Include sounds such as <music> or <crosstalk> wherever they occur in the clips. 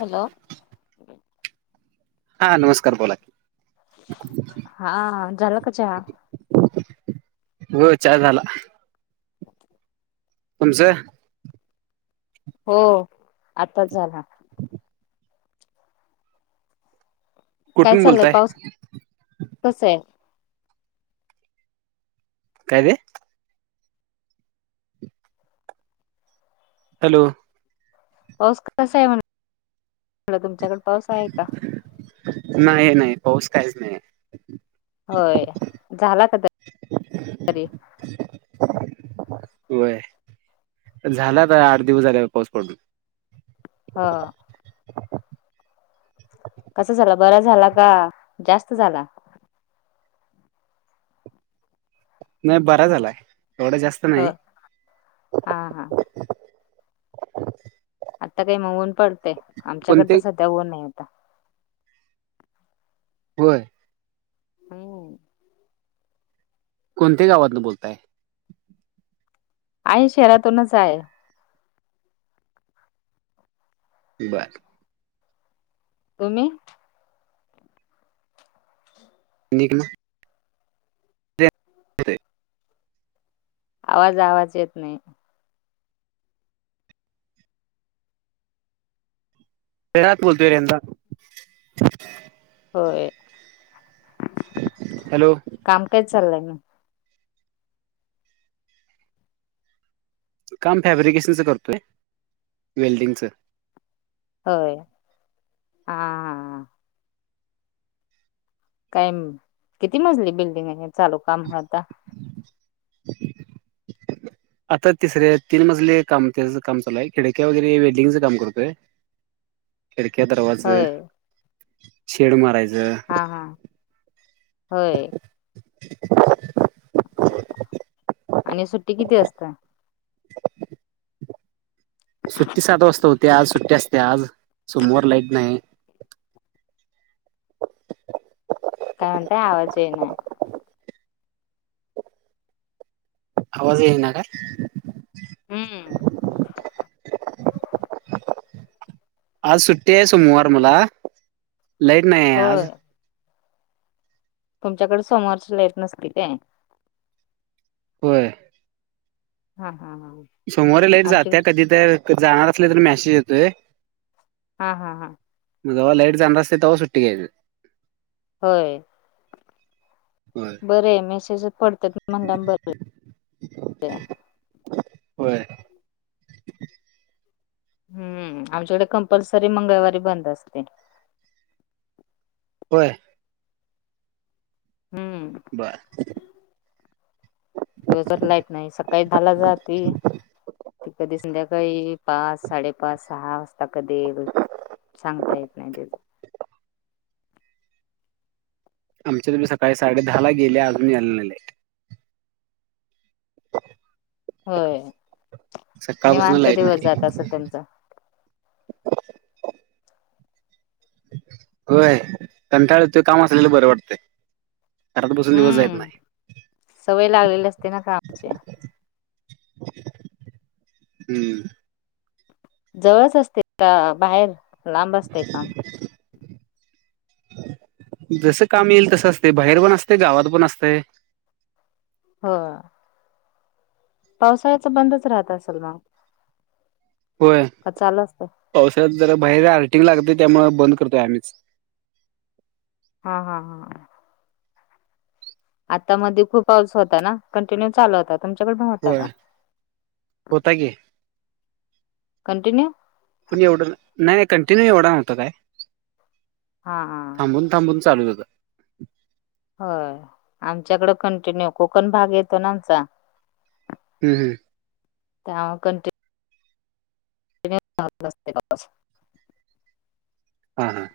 Hello. हा नमस्कार बोला. हा झालं का जेवण. हो चहा झाला. ओके. तुमचे. हो आताच झाला. काय कुठून चाललंय बोलताय पाऊस कस आहे. काये ते. हॅलो पाऊस कसा आहे म्हण तुमच्याकड पाऊस आहे का नाही नाही पाऊस काहीच नाही होय झाला का तर तरी अ <unintelligible> होय झाला तर आठ दिवस झालेवर पाऊस पडून ह कस झाला बरा झाला का जास्त झाला नाही बरा झालाय एवढं जास्त हो नाही हा हा आता काही मग ऊन पडतेय कोणते आमच्याकडता सध्या ऊन नाही होता होय हम् कोणत्या गावातन बोलताय आहेई शहरातूनच आहे बार तुम्ही नक ना हो आवाज आवाज येत नाही तेरात बोलतोय रेंदा हो हॅलो काम काही चाललंय म काम फॅब्रिकेशनचं करतोय वेल्डिंगचं होय हा काय किती मजली बिल्डिंग आहे चालू काम आता <inaudible> आता तिसरे तीन मजले काम त्याचं काम चालू आहे खिडक्या वगैरे वेल्डिंगचं काम करतोय <inaudible> खिडक्या दरवाज होय शेड मारायचं. हा हा होय आणि सुट्टी किती असत सुट्टी सात वाजता होते आज सुट्टी अस ते आज समोर लाईट नाही काते आवाज येन आवाज ये ना का हम्म आज सुट्टी आहे सोमवार मला लाईट नाही आहे आज होय. तुमच्याकडे सोमवारच लाईट नसती काय होय हा हा हा सोमवार लेट जाते आमच्याकडे कधी तर जाणार असले तर मॅसेज येतोय हा हा हा जवा लाईट जाणं असते तेव्हा सुट्टी ट्ट घ्यायची होय होय बरं आहे मेसेज पडतात ना म्हणला बर होय हम्म आमच्याकडे कंपल्सरी मंगळवारी बंद असते होय हम्म बर दिवसभर लाईट नाही सकाळी दहाला जाती. ती कधी संध्याकाळी पाच साडेपाच सहा वाजता कधी येईल. सांगता येत नाही ते. आमच्या तुम्ही सकाळी साडे दहा ला गेले आजही आलेले. <inaudible> होय सकाळपासून निवांत लाईट दिवस नाही जात असं त्यांचा. होय कंटाळ ते काम असलेला बरं वाटतंय. घरात बसून दिवस जायत हम्म नाही सवय लागलेली असते ना कामा ची. हम्म जवळच असते का बाहेर? लांब असते काम <inaudible> जस काम येईल तसं असते बाहेर पण असते गावात पण असतें. हो पावसाळ्याच बंदच राहत असेल मग. होय का चाल असत पावसाळ जर बाहेर आर्टिंग लागते त्यामुळे बंद करतोय आम्हीच हा हा हा आता मध्ये खूप पाऊस होता ना कंटिन्यू चालू होताात तुमच्याकडे पन होता होय का होता की कंटिन्यू पण एवढं नाही नाही कंटिन्यू एवढं नव्हता काय. हा हा थांब थांबून चाल जात. हो आमच्याकडें कंटिन्यू कोकण भाग येतो ना आमचा. हम् हम त्या कंटिन्यू. कंटिन्यू जात असते वापस. हा हां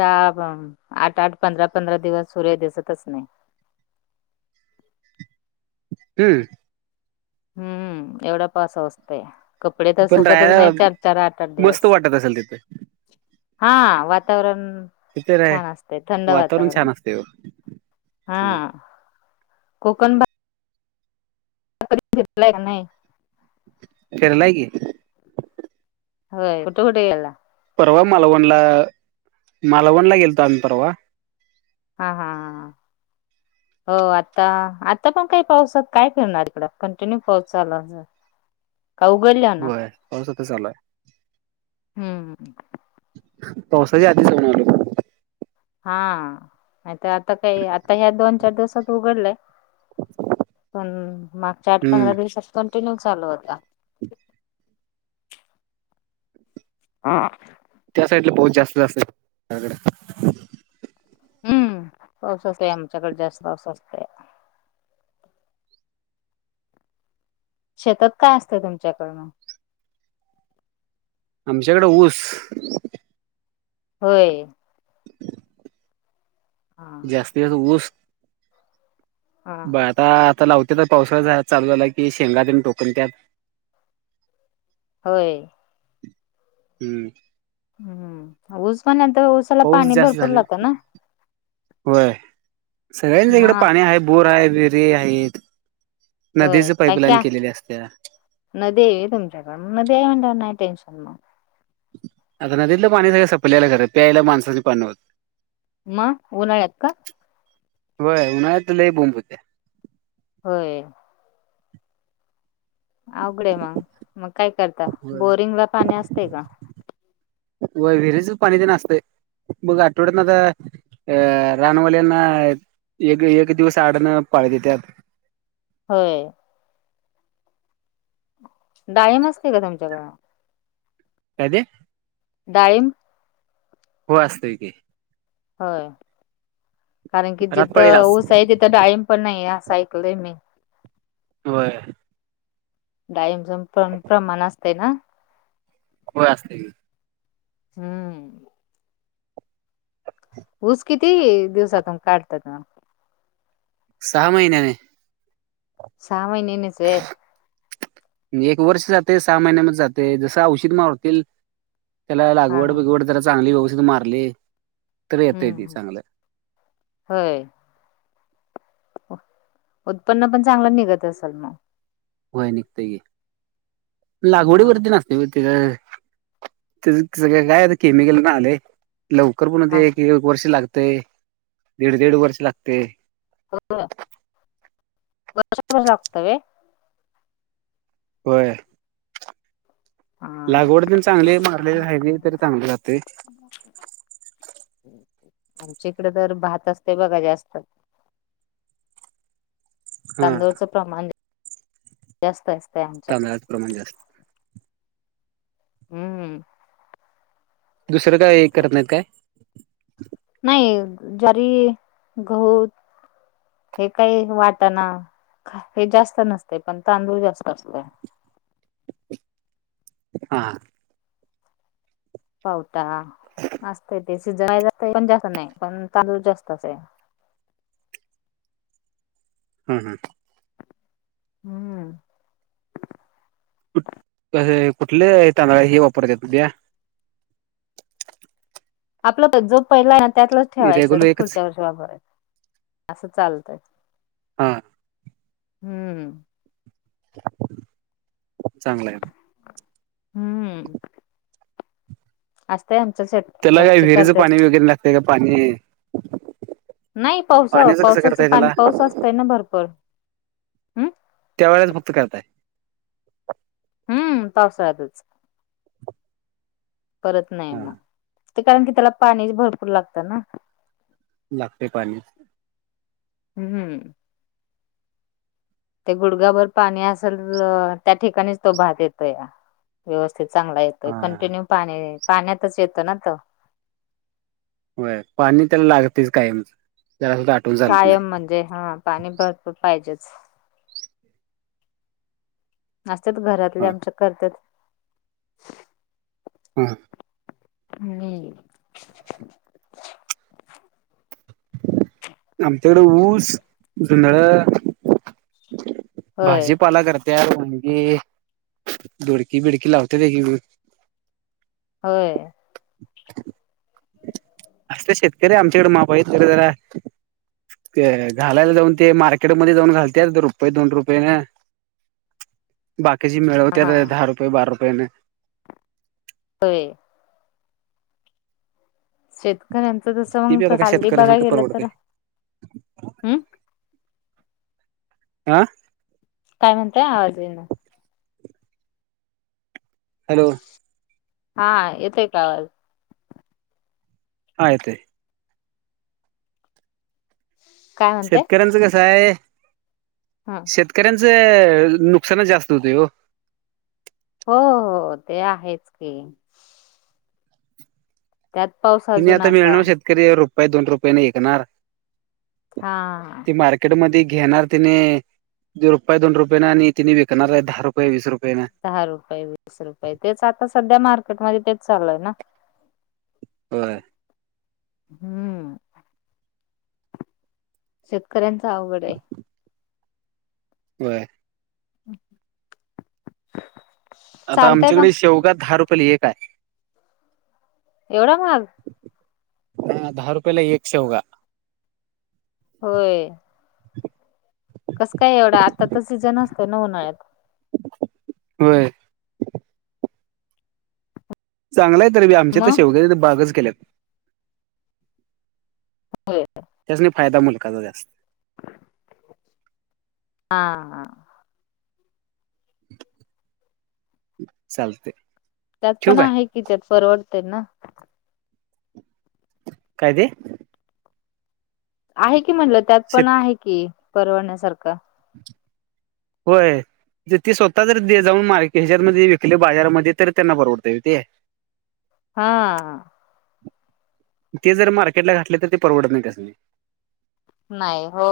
आठ आठ पंधरा पंधरा दिवस सूर्य दिसतच नाही. हम्म हम्म एवढा पाऊस असते. कपडे तर पण सुकतच नाही राहायला चार चार आठ आठ मस्त दिवस. वाटत असेल तिथं हा वातावरण. तिथे राय छान असते थंड वातावरण छान असते हा. कोकण भा. कधी बघितलं का नाही? भेराय की. हो कुठे कुठे गेला. परवा मालवणला मालवणला गेलतो आम्ही परवा. हा हा हा हा हो आता आता पण काही पाऊसात काय फिरणार इकडे कंटिन्यू पाऊस चालू. <inaudible> कौगल्य. होय पास त चालाय. हम्म. तसही आधीचल. हा नाही तर आता काही आता ह्या दोन. चार दिवसात उघडलय पण मागच्या आठ हम्म पंधरा दिवसात. कंटिन्यू चालू होता. हा त्या साईड ला बोत जास्त असत त्याडे. हम्म पावसा अस आमच्याकडे जास्त पावसा असतय शेतात काय असतं तुमच्याकडून आमच्याकडें ऊस होय हा जास्तीस ऊस हा ब आता आता लावते तर पावसाळ चालू झाला की शेंगाद आणि टोकण त्यात होय हम्म हम्म ऊस म्हल्यांतर ऊसाला पाऊस पाणी जास्त भरपूर झाले लागतं ना होय सगळ्यांच इकड मग पाणी आहे बोर आहे विहिरी आहेत होय नदीचे काय पाईपलाईन क्या केलेली असते नदी आहे होय तुमच्याकडे नदी म्हटल्यावर काय टेन्शन आता नदीतलं पाणी सप्ल्यायला खरं प्यायला माणसाचे पाणी होतं म उन्हाळ्यात का? होय उन्हाळ्यात लई बोम होती. होय आवडे मग मग. काय करता होय. बोरिंग ला पाणी असते का? व विहिरीच पाणी ते नासत बघ आठवड्यात ना तर अ रानवल्यांना एक एक दिवस आडणं पाळी होय डाळिंब असतं का तुमच्याकडे कायते डाळिंब हो असतंय काी होय कारण की जिथं रातपाळीलाच ऊस आहे तिथं डाळीम पण नाही असं ऐकले मी होय डाळिंब प्रमाण असते ना हो असते की हम् <inaudible> ऊस किती दिवसातून काढतात म सहा महिन्याने सहा महिन्याने ते एक वर्ष जाते सहा महिन्यामध्ये जाते जसं औषध मवतील त्याला हा लागवड हा बिगवड त्याला चांगली व्यवस्थित मारली तर येतय हम्म ती हम्म. चांगलं होय उत्पन्न पण चांगलं निघत असेल मग होय निघते की लागवडी हा. वरती नसते ते आता काय सगळं केमिकल पण आले लवकर पण ते एक एक वर्ष लागतेय दीड दीड वर्ष लागते हो वर्ष पण लागते होय हा. लागवड चांगली मारले राहिज तरी चांगले जाते आमच्या इकडे तर भात असते बघा जास्त हा तांदूळचं प्रमाण जास्त असतंय आमच्याकडे तांदळाचं प्रमाण जास्त हम्म दुसरं काय करत नाहीत काय नाही ज्वारी गहू हे काही वाटाना हे जास्त नसते पण तांदूळ जास्त असत हा पावटा असतय ते सीजन पण जास्त नाही पण तांदूळ जास्त अस आहे हम हं हम्म कु कुठले येत हे वापरतेत द्या आपलं जो पहिला आहे ना त्यातलंच ठेवायचं तर रेग्युलर एकच पुढच्या वर्षी वापरायचं असं चालतय हा. हम्म चांगलं आहे हम्म असतंय आमचं शेत त्याला काय विहिरीचं पाणी वगैरे लागतय का पाणी. नाही पावसा पाण्याचं कसं पावसाचं करताय पाणी त्याला पाऊस असतंय ना भरपूर हम् त्या वेळेस फक्त करताय हम्म पावसाळ्यातच परत नाही हा मग ते कारण की त्याला पाणी भरपूर लागतं ना लागतेय पाणी हम् हम ते गुडगाभर पाणी असेल त्या ठिकाणीच तो भात येतो या व्यवस्थित चांगला येतोय हा कंटिन्यू पाणी पाण्यातच येतो ना त हो पाणी त्याला लागतेच काय म्ह त्याला आठवण चालत नाही कायम म्हणजे हा पाणी भरपूर पाहिजेच असतात हा घरातल्या आमच्या करतात होळ हम् आमच्याकडे ऊस धुधळ होय भाजीपाला करतात त्या म्हणगे धोडकी बिडकी लावते दे की होय <inaudible> असले शेतकरी आमच्याकडे मापा येत जरा ते घालायला जाऊन ते मार्केटमध्येध्ये जाऊन घालते रुपये दोन रुपये ना <inaudible> बाकीची हा मिळवते दहा रुपये बारा रुपयेने हो शेतकऱ्यांचं जस ती बी मंग आता काय हलदी बघायला शेतकऱ्यासनी काय गेलं तर परवडतंय हम् आं काय म्हणतय आवाजेन हॅलो! हा येतेय कावाज आयय काय म्हणताय शेतकऱ्यांचं कसं आहे. हा. शेतकऱ्यांचं नुकसानच जास्त होते हो. हो हो ते आहेच की. त्यात पाऊस हि नाही अजून आता असा मिळणार शेतकरी रुपय दोन रुपये नाही ऐकणार. हा. ती मार्केट म घेणार तिने दी रुपय दोन रुपयाे आणि तिने विकणार आहे दहा रुपय वीस रुपयाें. दहा रुपये वीस रुपये तेच आता सध्या मार्केटमध्येध्ये तेच चालूय ना. हो. हम्म शेतकऱ्यांच अवघड आहे. होय. <inaudible> आता चालतय मग आमच्याकडे शेवगात दहा रुपयला एक आहे. एवढा महाग. ह दहा रुपयला एक शेवगा. होय. कसं काय एवढं आता तर सीझन असतं ना उन्हाळ्यात होय. चांगलाय तरी आमच्या तर मग शेवगाच्या बागच केल्यात. <inaudible> त्याच्या फायदा मुलकाचा जास्त हा हा. चालते. त्यात पण आहे की त्यात परवडते ना. काय तेे. आहे की म्हणलं त्यात शेत पण आहे की परवडण्यासारखं. होय. ज ते स्वतः जर दे जाऊन मार्के हच्यामध्ये विकली बाजारामध्ये तर त्यांना परवडते ते. हा. ते जर मार्केटला घातले तर ते परवडत नाही कसं नाही. नाही हो.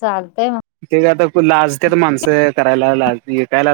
चालतय मग. ते का आता लाजते माणसं करायला लाजते काय ला.